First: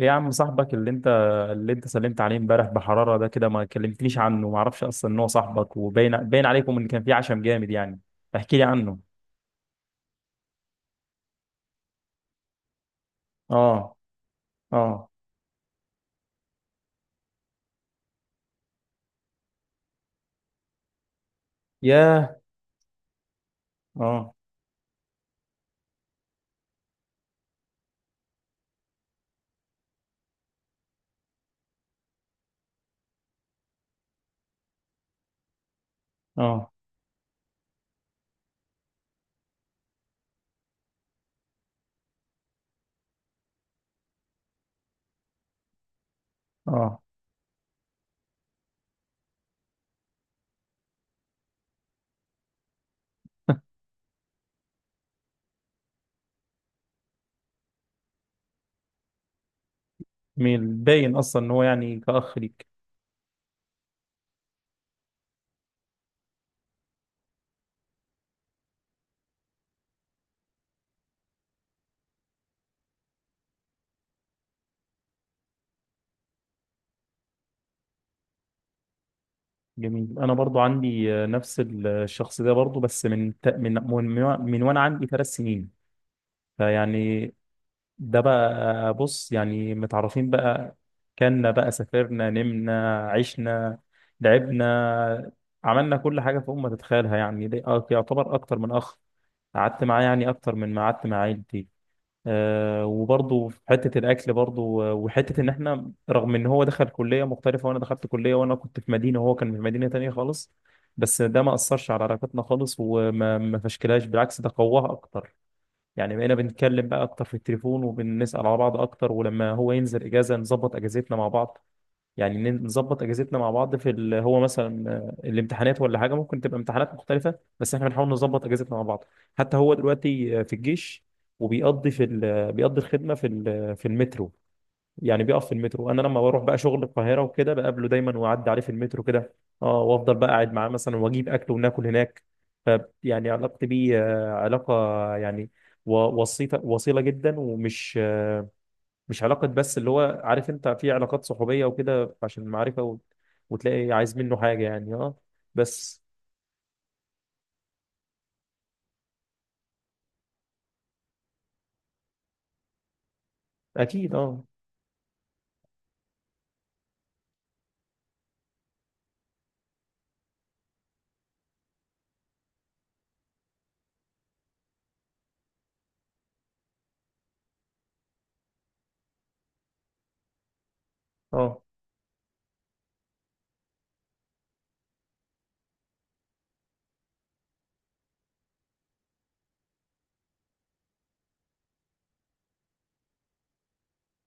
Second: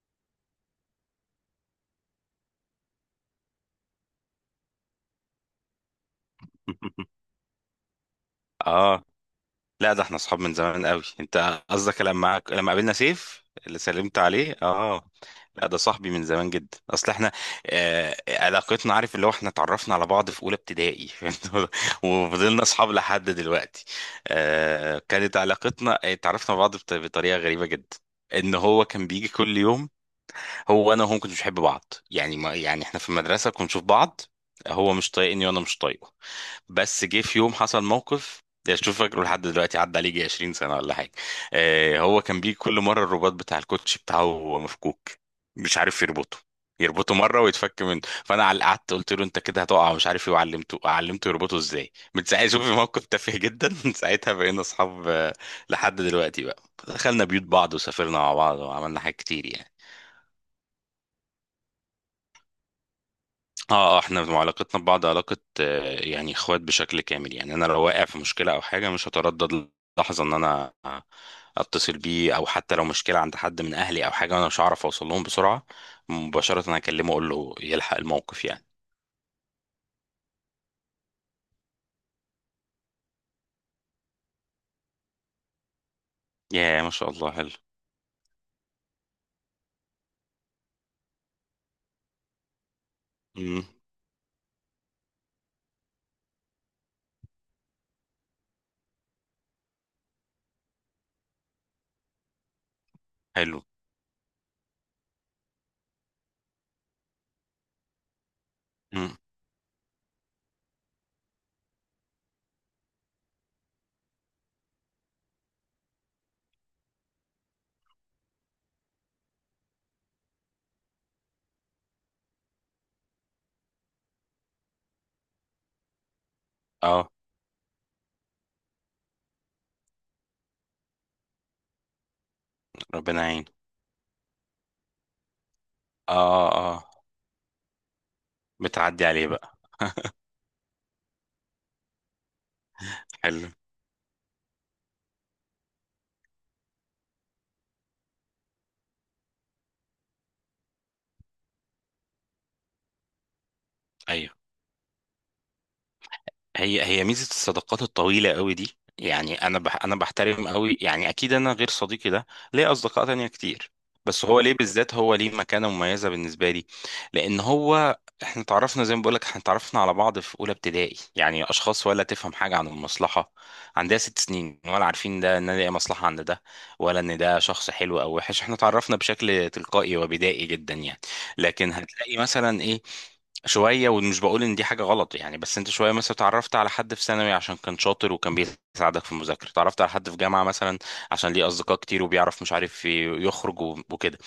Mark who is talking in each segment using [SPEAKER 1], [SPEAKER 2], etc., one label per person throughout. [SPEAKER 1] ايه يا عم، صاحبك اللي انت اللي انت سلمت عليه امبارح بحرارة ده، كده ما كلمتنيش عنه؟ ما اعرفش اصلا ان هو صاحبك، وباين عليكم ان كان فيه عشم جامد يعني. احكي لي عنه.
[SPEAKER 2] اه، لا ده احنا اصحاب من زمان قوي. انت قصدك لما قابلنا سيف اللي
[SPEAKER 1] اه.
[SPEAKER 2] سلمت عليه.
[SPEAKER 1] اه.
[SPEAKER 2] اه، لا ده صاحبي من زمان جدا. اصل احنا آه علاقتنا، عارف اللي هو احنا اتعرفنا على بعض في اولى ابتدائي.
[SPEAKER 1] ياه.
[SPEAKER 2] وفضلنا اصحاب لحد دلوقتي.
[SPEAKER 1] اه.
[SPEAKER 2] آه كانت علاقتنا، اتعرفنا على بعض بطريقة غريبة جدا. ان هو كان بيجي كل يوم، هو وانا، وهو ما كناش بنحب بعض يعني، ما يعني احنا في المدرسة كنا نشوف بعض. هو مش طايقني وانا مش طايقه.
[SPEAKER 1] اه.
[SPEAKER 2] بس جه في يوم حصل موقف، يعني شوف، فاكره لحد دلوقتي، عدى عليه يجي 20 سنة ولا حاجة. آه هو كان بيجي كل مرة الرباط بتاع الكوتش بتاعه مفكوك، مش عارف يربطه،
[SPEAKER 1] اه.
[SPEAKER 2] يربطه مرة ويتفك منه. فأنا قعدت قلت له أنت كده هتقع مش عارف إيه، وعلمته يربطه إزاي. من ساعتها، شوف موقف تافه جدا، من ساعتها بقينا أصحاب. آه، لحد دلوقتي بقى دخلنا بيوت بعض وسافرنا مع بعض وعملنا حاجات كتير يعني.
[SPEAKER 1] مين باين اصلا ان هو يعني كأخ ليك؟
[SPEAKER 2] اه، آه، احنا علاقتنا ببعض علاقة آه، يعني اخوات بشكل كامل. يعني انا لو واقع في مشكلة او حاجة مش هتردد لحظة ان انا اتصل بيه. او حتى لو مشكلة عند حد من اهلي او حاجة وانا مش هعرف اوصل لهم بسرعة، مباشرة هكلمه اقول له يلحق الموقف يعني.
[SPEAKER 1] جميل. انا برضو عندي نفس الشخص ده برضو، بس من من وانا عندي 3 سنين.
[SPEAKER 2] يا ما شاء
[SPEAKER 1] فيعني
[SPEAKER 2] الله حلو.
[SPEAKER 1] ده بقى، بص يعني، متعرفين بقى. كنا بقى سافرنا، نمنا،
[SPEAKER 2] امم.
[SPEAKER 1] عشنا، لعبنا، عملنا كل حاجة في أم ما تتخيلها يعني. ده يعتبر أكتر من أخ. قعدت معاه يعني أكتر من ما قعدت مع عيلتي. أه، وبرضه في
[SPEAKER 2] حلو.
[SPEAKER 1] حتة الأكل برضه، وحتة إن إحنا رغم إن هو دخل كلية مختلفة وأنا دخلت كلية، وأنا كنت في
[SPEAKER 2] امم.
[SPEAKER 1] مدينة وهو كان في مدينة تانية خالص. بس ده ما أثرش على علاقتنا خالص، وما ما فشكلهاش، بالعكس ده قواها أكتر. يعني بقينا بنتكلم بقى اكتر في التليفون وبنسأل على بعض اكتر، ولما هو ينزل اجازة نظبط اجازتنا مع بعض. يعني نظبط اجازتنا مع بعض في هو مثلا الامتحانات ولا حاجة، ممكن تبقى امتحانات
[SPEAKER 2] اه.
[SPEAKER 1] مختلفة بس احنا بنحاول نظبط اجازتنا مع بعض. حتى هو دلوقتي في الجيش، وبيقضي في بيقضي الخدمة
[SPEAKER 2] ربنا
[SPEAKER 1] في
[SPEAKER 2] يعين.
[SPEAKER 1] في المترو. يعني بيقف في المترو، انا
[SPEAKER 2] اه.
[SPEAKER 1] لما بروح بقى
[SPEAKER 2] اه.
[SPEAKER 1] شغل
[SPEAKER 2] آه.
[SPEAKER 1] القاهره وكده بقابله دايما، واعدي عليه في المترو
[SPEAKER 2] بتعدي عليه
[SPEAKER 1] كده.
[SPEAKER 2] بقى.
[SPEAKER 1] اه، وافضل بقى قاعد معاه مثلا واجيب اكل وناكل هناك. ف يعني
[SPEAKER 2] حلو.
[SPEAKER 1] علاقتي بيه علاقه يعني وسيطه وصيله جدا، ومش مش علاقه بس اللي هو عارف انت في علاقات صحوبيه وكده عشان المعرفه وتلاقي عايز
[SPEAKER 2] ايوه.
[SPEAKER 1] منه حاجه يعني. اه، بس.
[SPEAKER 2] هي ميزة الصداقات الطويلة قوي دي. يعني انا بحترم قوي، يعني اكيد انا غير صديقي ده ليه اصدقاء تانية كتير.
[SPEAKER 1] اكيد
[SPEAKER 2] بس هو
[SPEAKER 1] اه.
[SPEAKER 2] ليه بالذات، هو ليه مكانة مميزة بالنسبة لي، لان هو احنا اتعرفنا زي ما بقولك احنا اتعرفنا على بعض في اولى ابتدائي، يعني اشخاص ولا تفهم حاجة عن المصلحة، عندها 6 سنين، ولا عارفين ده ان ده ايه مصلحة عند ده، ولا ان ده شخص حلو او وحش. احنا اتعرفنا بشكل تلقائي وبدائي جدا يعني.
[SPEAKER 1] اه.
[SPEAKER 2] لكن هتلاقي مثلا ايه، شوية، ومش بقول ان دي حاجة غلط يعني، بس انت شوية مثلا اتعرفت على حد في ثانوي عشان كان شاطر وكان بيساعدك في المذاكرة، اتعرفت على حد في جامعة مثلا عشان ليه اصدقاء كتير وبيعرف مش عارف يخرج وكده.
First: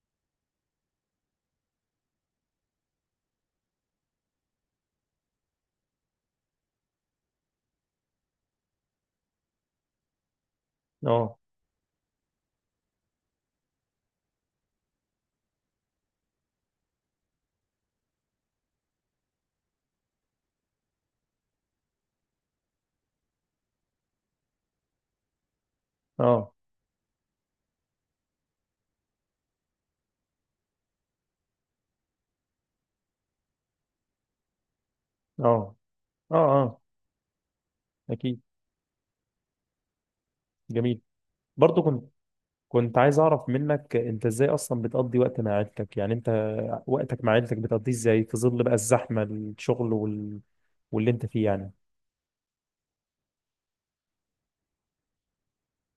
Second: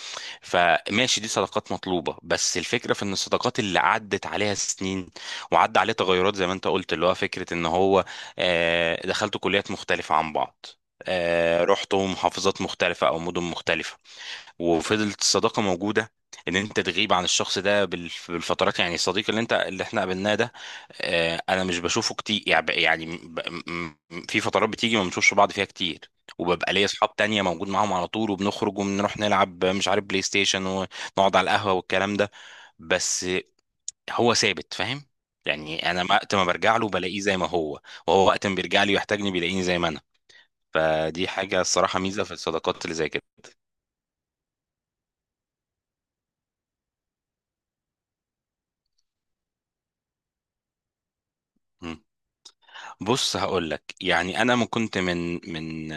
[SPEAKER 2] فماشي، دي صداقات مطلوبة، بس الفكرة في ان الصداقات اللي عدت عليها سنين وعدى عليها تغيرات، زي ما انت قلت، اللي هو فكرة ان هو آه، دخلتوا كليات مختلفة عن بعض،
[SPEAKER 1] اه.
[SPEAKER 2] آه، رحتوا محافظات مختلفة او مدن مختلفة، وفضلت الصداقه موجوده. ان انت تغيب عن الشخص ده بالفترات يعني. الصديق اللي انت اللي احنا قابلناه ده آه، انا مش بشوفه كتير يعني، يعني م- في فترات بتيجي ما بنشوفش بعض فيها كتير.
[SPEAKER 1] اه.
[SPEAKER 2] وببقى ليا اصحاب تانية موجود معاهم على طول، وبنخرج وبنروح نلعب مش عارف بلاي ستيشن، ونقعد على القهوة والكلام ده. بس هو ثابت، فاهم.
[SPEAKER 1] اه.
[SPEAKER 2] يعني انا
[SPEAKER 1] اه.
[SPEAKER 2] وقت ما
[SPEAKER 1] اه.
[SPEAKER 2] برجع
[SPEAKER 1] آه،
[SPEAKER 2] له بلاقيه زي ما هو، وهو
[SPEAKER 1] اكيد.
[SPEAKER 2] وقت ما بيرجع لي ويحتاجني بيلاقيني زي ما انا.
[SPEAKER 1] جميل.
[SPEAKER 2] فدي حاجة الصراحة
[SPEAKER 1] برضه
[SPEAKER 2] ميزة في الصداقات اللي
[SPEAKER 1] كنت
[SPEAKER 2] زي
[SPEAKER 1] عايز اعرف منك، انت ازاي اصلا بتقضي وقت مع عيلتك؟ يعني انت وقتك مع عيلتك بتقضيه ازاي في ظل بقى الزحمة، الشغل، واللي انت فيه يعني.
[SPEAKER 2] كده. بص هقول لك، يعني انا ما كنت من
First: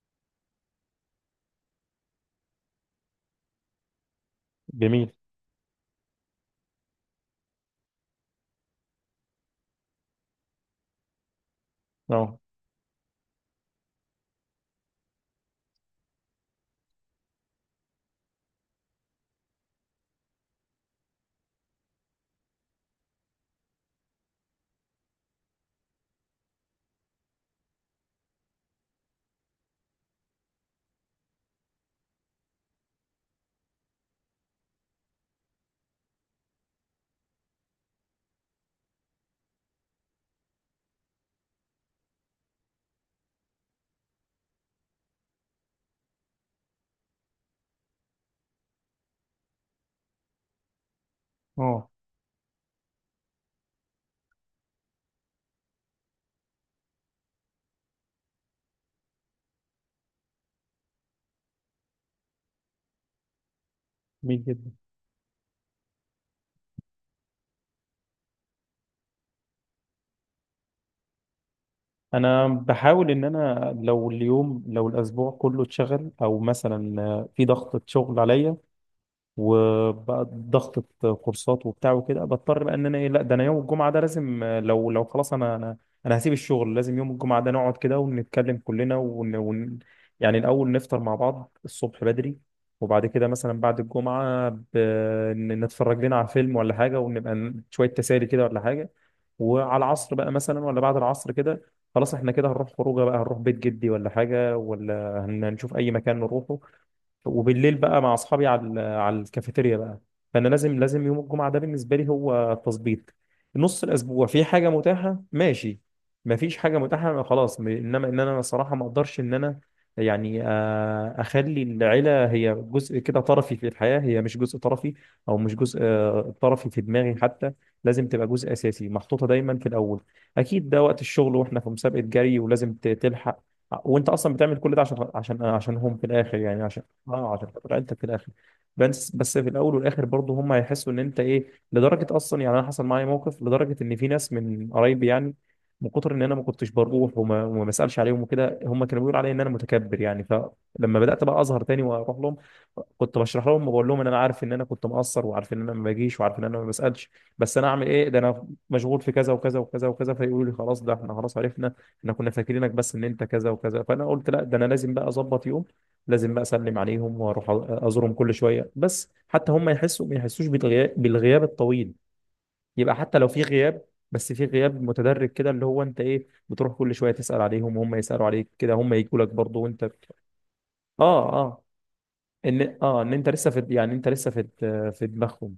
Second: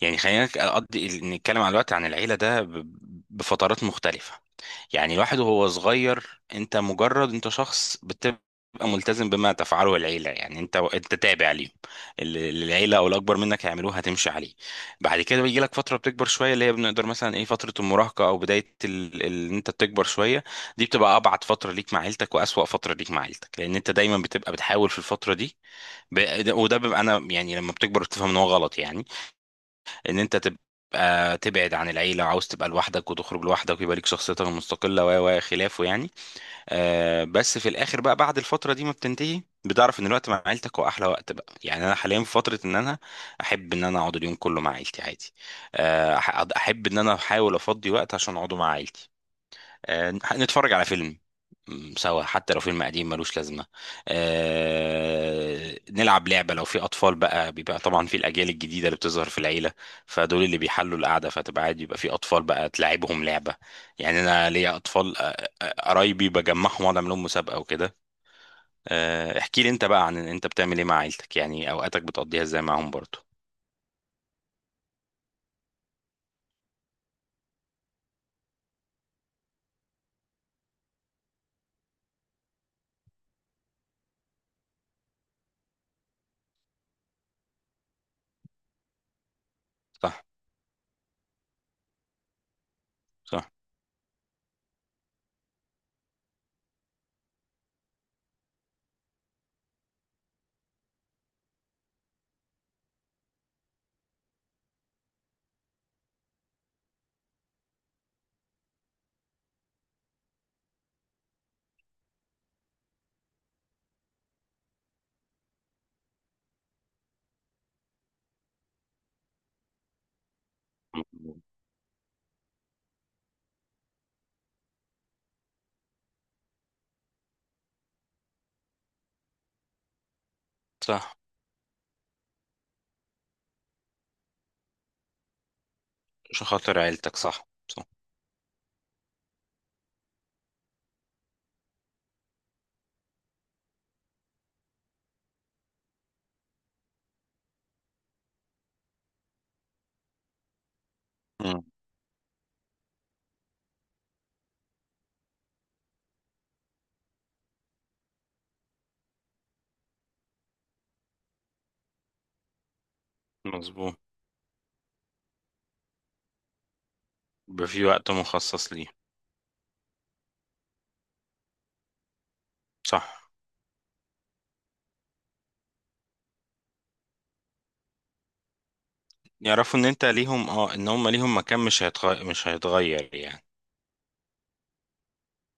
[SPEAKER 2] يعني، خلينا اقضي نتكلم على الوقت عن العيله ده بفترات مختلفه.
[SPEAKER 1] جميل.
[SPEAKER 2] يعني الواحد وهو صغير، انت مجرد انت شخص بتبقى ملتزم بما تفعله العيله، يعني انت تابع ليهم.
[SPEAKER 1] اه.
[SPEAKER 2] اللي العيله او الاكبر منك هيعملوه هتمشي عليه. بعد كده بيجي لك فتره بتكبر شويه، اللي هي بنقدر مثلا ايه فتره المراهقه او بدايه ان انت بتكبر شويه. دي بتبقى ابعد فتره ليك مع عيلتك واسوأ فتره ليك مع عيلتك، لان انت دايما بتبقى بتحاول في الفتره دي ب... وده بيبقى، انا يعني لما بتكبر بتفهم ان هو غلط يعني، ان انت تبقى تبعد عن العيله وعاوز تبقى لوحدك وتخرج لوحدك ويبقى ليك شخصيتك المستقله و خلافه يعني. آه بس في الاخر بقى بعد الفتره دي ما بتنتهي بتعرف ان الوقت مع عيلتك هو احلى وقت بقى. يعني انا حاليا في فتره ان انا احب ان انا اقعد اليوم كله مع عيلتي عادي. آه احب ان انا احاول افضي وقت عشان اقعده مع عيلتي. آه، نتفرج على فيلم
[SPEAKER 1] اه.
[SPEAKER 2] سوا حتى لو فيلم قديم ملوش لازمة. آه، نلعب لعبة لو في أطفال بقى، بيبقى طبعا في الأجيال الجديدة اللي بتظهر في العيلة، فدول اللي بيحلوا القعدة. فتبقى عادي يبقى في أطفال بقى تلعبهم لعبة. يعني
[SPEAKER 1] جميل
[SPEAKER 2] أنا
[SPEAKER 1] جدا.
[SPEAKER 2] ليا أطفال آه، آه، قرايبي بجمعهم وأقعد أعمل لهم مسابقة وكده. آه، احكي لي أنت بقى عن أنت بتعمل إيه مع عيلتك، يعني أوقاتك بتقضيها
[SPEAKER 1] انا
[SPEAKER 2] إزاي معاهم
[SPEAKER 1] بحاول ان
[SPEAKER 2] برضه؟
[SPEAKER 1] انا لو اليوم، لو الاسبوع كله اتشغل او مثلا في ضغط شغل عليا وبقى ضغطة كورسات وبتاع وكده، بضطر بقى ان انا ايه، لا، ده انا يوم الجمعة ده لازم، لو خلاص انا انا هسيب الشغل، لازم يوم الجمعة ده نقعد كده ونتكلم كلنا
[SPEAKER 2] صح.
[SPEAKER 1] يعني الاول نفطر مع بعض الصبح بدري، وبعد كده
[SPEAKER 2] صح.
[SPEAKER 1] مثلا بعد الجمعة نتفرج لنا على فيلم ولا حاجة، ونبقى شوية تسالي كده ولا حاجة. وعلى العصر بقى مثلا ولا بعد العصر كده خلاص، احنا كده هنروح خروجه بقى، هنروح بيت جدي ولا حاجة، ولا هنشوف اي مكان نروحه. وبالليل بقى مع اصحابي على على الكافيتيريا بقى. فانا لازم يوم الجمعه ده بالنسبه لي هو تظبيط. نص الاسبوع في حاجه متاحه، ماشي. ما فيش حاجه متاحه خلاص، انما ان انا الصراحه ما اقدرش ان انا يعني اخلي العيله هي جزء كده طرفي في الحياه، هي مش جزء طرفي او مش جزء طرفي في دماغي حتى. لازم تبقى جزء اساسي محطوطه دايما في الاول. اكيد ده وقت
[SPEAKER 2] صح.
[SPEAKER 1] الشغل واحنا في مسابقه جري ولازم تلحق، وانت اصلا بتعمل كل ده عشان عشان عشانهم في الاخر
[SPEAKER 2] عشان
[SPEAKER 1] يعني.
[SPEAKER 2] خاطر عيلتك،
[SPEAKER 1] اه،
[SPEAKER 2] صح
[SPEAKER 1] هتفتقد
[SPEAKER 2] صح.
[SPEAKER 1] عيلتك في الاخر. بس في الاول والاخر برضه هم هيحسوا ان انت ايه لدرجه اصلا. يعني انا حصل معايا موقف لدرجه ان في ناس من قرايبي يعني من كتر ان انا ما كنتش بروح وما بسالش عليهم وكده، هم كانوا بيقولوا عليا ان انا متكبر يعني. فلما بدات بقى اظهر
[SPEAKER 2] مم.
[SPEAKER 1] تاني واروح لهم كنت بشرح لهم وبقول لهم ان انا عارف ان انا كنت مقصر، وعارف ان انا ما باجيش، وعارف ان انا ما بسالش، بس انا اعمل ايه، ده انا مشغول في كذا وكذا وكذا وكذا. فيقولوا لي خلاص، ده احنا خلاص عرفنا، احنا كنا فاكرينك بس ان انت كذا وكذا.
[SPEAKER 2] مظبوط.
[SPEAKER 1] فانا قلت لا، ده انا لازم بقى اظبط يوم، لازم بقى اسلم عليهم واروح
[SPEAKER 2] يبقى في وقت
[SPEAKER 1] ازورهم كل شويه،
[SPEAKER 2] مخصص ليه.
[SPEAKER 1] بس حتى هم يحسوا ما يحسوش بالغياب، الطويل. يبقى حتى
[SPEAKER 2] صح.
[SPEAKER 1] لو في غياب بس في غياب متدرج كده، اللي هو انت ايه بتروح كل شويه تسال عليهم وهم يسالوا عليك كده، هم يجوا لك برضه
[SPEAKER 2] يعرفوا
[SPEAKER 1] وانت.
[SPEAKER 2] ان انت ليهم، اه، ان هم
[SPEAKER 1] اه،
[SPEAKER 2] ليهم مكان
[SPEAKER 1] اه،
[SPEAKER 2] مش هيتغير، مش
[SPEAKER 1] ان اه ان
[SPEAKER 2] هيتغير
[SPEAKER 1] انت
[SPEAKER 2] يعني.
[SPEAKER 1] لسه في، يعني انت لسه في في دماغهم.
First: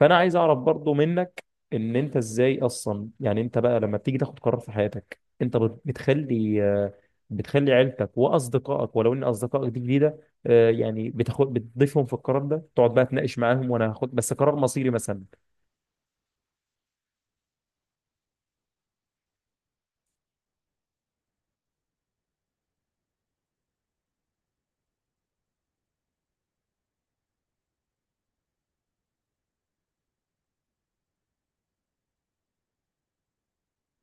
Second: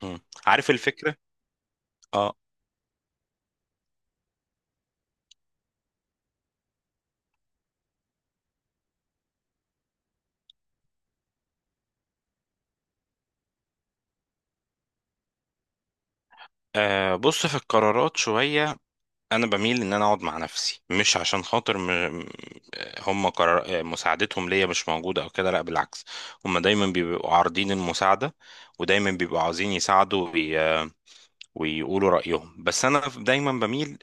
[SPEAKER 1] فانا
[SPEAKER 2] مم.
[SPEAKER 1] عايز اعرف
[SPEAKER 2] عارف
[SPEAKER 1] برضو
[SPEAKER 2] الفكرة.
[SPEAKER 1] منك ان انت
[SPEAKER 2] اه.
[SPEAKER 1] ازاي اصلا يعني انت بقى لما بتيجي تاخد قرار في حياتك، انت بتخلي بتخلي عيلتك واصدقائك، ولو ان اصدقائك دي جديده، يعني بتاخد بتضيفهم في القرار ده، تقعد بقى تناقش معاهم وانا هاخد بس قرار مصيري مثلا؟
[SPEAKER 2] آه، بص في القرارات شوية. أنا بميل إن أنا أقعد مع نفسي، مش عشان خاطر هم قرار... آه، مساعدتهم ليا مش موجودة أو كده، لا بالعكس، هم دايما بيبقوا عارضين المساعدة، ودايما بيبقوا عاوزين يساعدوا وي... آه، ويقولوا رأيهم. بس أنا دايما بميل،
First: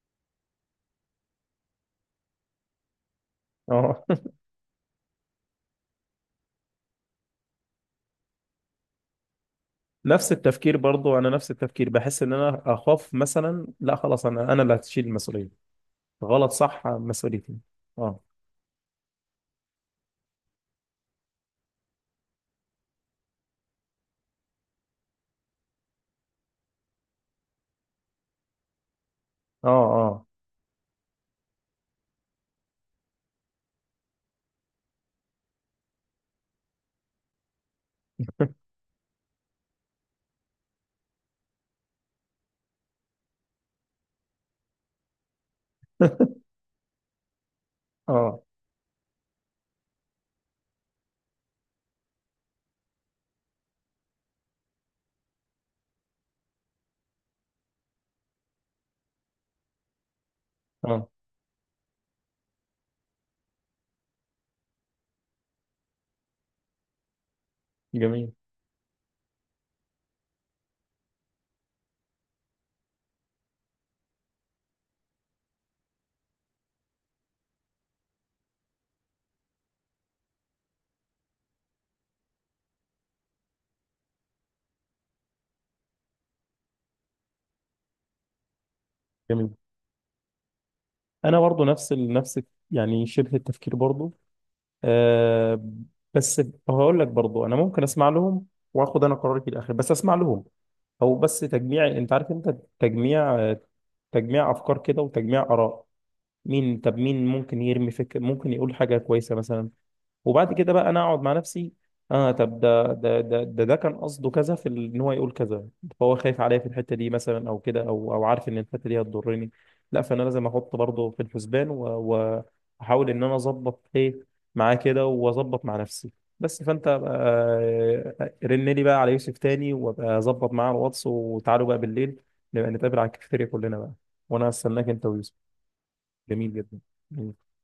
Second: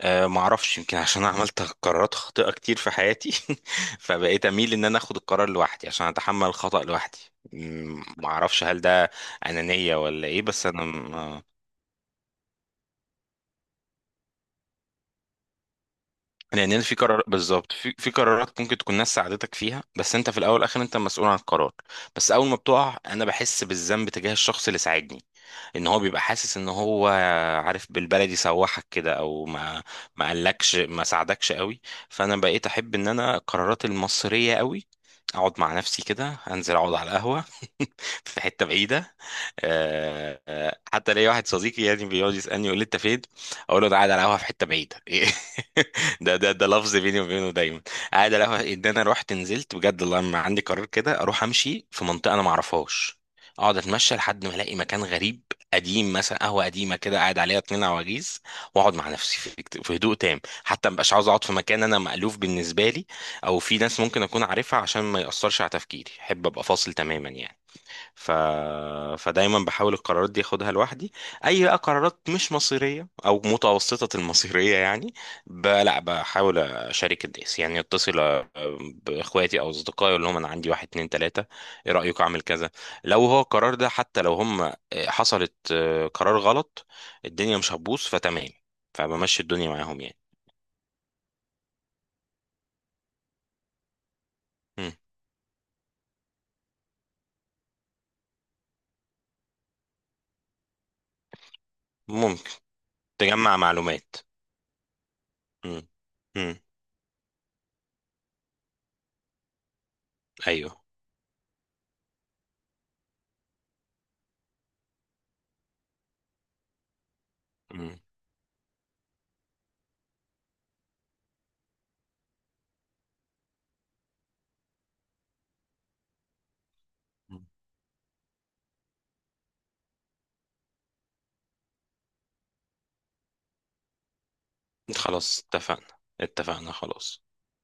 [SPEAKER 2] معرفش، يمكن عشان أنا عملت قرارات خاطئة كتير في حياتي.
[SPEAKER 1] اه
[SPEAKER 2] فبقيت أميل إن أنا أخد القرار لوحدي عشان أتحمل الخطأ لوحدي. معرفش هل ده أنانية ولا
[SPEAKER 1] نفس
[SPEAKER 2] إيه، بس
[SPEAKER 1] التفكير
[SPEAKER 2] أنا
[SPEAKER 1] برضو، انا نفس التفكير، بحس ان انا اخاف مثلا، لا خلاص انا اللي هتشيل المسؤوليه. غلط
[SPEAKER 2] لأن
[SPEAKER 1] صح
[SPEAKER 2] أنا في قرار
[SPEAKER 1] مسؤوليتي.
[SPEAKER 2] بالظبط في
[SPEAKER 1] اه.
[SPEAKER 2] قرارات ممكن تكون ناس ساعدتك فيها، بس أنت في الأول والآخر أنت مسؤول عن القرار. بس أول ما بتقع أنا بحس بالذنب تجاه الشخص اللي ساعدني، ان هو بيبقى حاسس ان هو عارف بالبلدي سوحك كده، او
[SPEAKER 1] اه.
[SPEAKER 2] ما
[SPEAKER 1] اه
[SPEAKER 2] ما قالكش ما ساعدكش قوي. فانا بقيت احب ان انا القرارات المصريه قوي اقعد مع نفسي كده، انزل اقعد على القهوه في حته بعيده. آه، آه، حتى ليا واحد صديقي يعني بيقعد يسالني يقول لي انت فين، اقول له ده قاعد على قهوه في حته بعيده. ده لفظ بيني وبينه دايما. قاعد
[SPEAKER 1] اه.
[SPEAKER 2] على قهوه. ان انا رحت نزلت بجد الله لما عندي قرار كده، اروح امشي في منطقه انا ما اعرفهاش، اقعد اتمشى لحد ما الاقي مكان غريب قديم، مثلا قهوه قديمه كده قاعد عليها اتنين عواجيز، واقعد مع نفسي في هدوء تام. حتى
[SPEAKER 1] اه.
[SPEAKER 2] مبقاش عاوز اقعد في مكان انا مألوف بالنسبه لي، او في ناس ممكن اكون عارفها، عشان ما ياثرش على تفكيري. احب ابقى فاصل تماما يعني. ف...
[SPEAKER 1] جميل.
[SPEAKER 2] فدايما بحاول القرارات دي اخدها لوحدي. اي بقى قرارات مش مصيريه او متوسطه المصيريه يعني، لا بحاول اشارك الناس، يعني اتصل باخواتي او اصدقائي اقول لهم انا عندي واحد اتنين تلاته، ايه رايك اعمل كذا. لو هو القرار ده حتى لو هم آه، حصلت آه، قرار غلط الدنيا مش هتبوظ فتمام. فبمشي
[SPEAKER 1] جميل.
[SPEAKER 2] الدنيا معاهم يعني.
[SPEAKER 1] انا برضو نفس نفس يعني شبه التفكير برضو.
[SPEAKER 2] مم.
[SPEAKER 1] أه، بس هقول لك برضو انا ممكن اسمع لهم، واخد انا قراري في الاخر بس اسمع لهم. او بس تجميع، انت عارف،
[SPEAKER 2] ممكن.
[SPEAKER 1] انت تجميع،
[SPEAKER 2] تجمع معلومات.
[SPEAKER 1] تجميع افكار كده وتجميع
[SPEAKER 2] مم.
[SPEAKER 1] اراء.
[SPEAKER 2] مم.
[SPEAKER 1] مين، طب مين ممكن يرمي فكر ممكن يقول حاجه كويسه مثلا، وبعد كده
[SPEAKER 2] ايوه.
[SPEAKER 1] بقى انا اقعد مع نفسي. اه، طب ده ده كان قصده كذا في ان هو يقول كذا، فهو خايف عليا في الحته دي مثلا، او كده،
[SPEAKER 2] مم.
[SPEAKER 1] او عارف ان الحته دي هتضرني. لا، فانا لازم احط برضه في الحسبان واحاول ان انا اظبط ايه معاه كده، واظبط مع نفسي. بس فانت رن لي بقى على يوسف تاني، وابقى اظبط معاه الواتس، وتعالوا بقى بالليل نبقى نتقابل على الكافيتيريا كلنا بقى، وانا هستناك انت ويوسف.
[SPEAKER 2] خلاص اتفقنا.
[SPEAKER 1] جميل
[SPEAKER 2] اتفقنا خلاص.
[SPEAKER 1] جدا.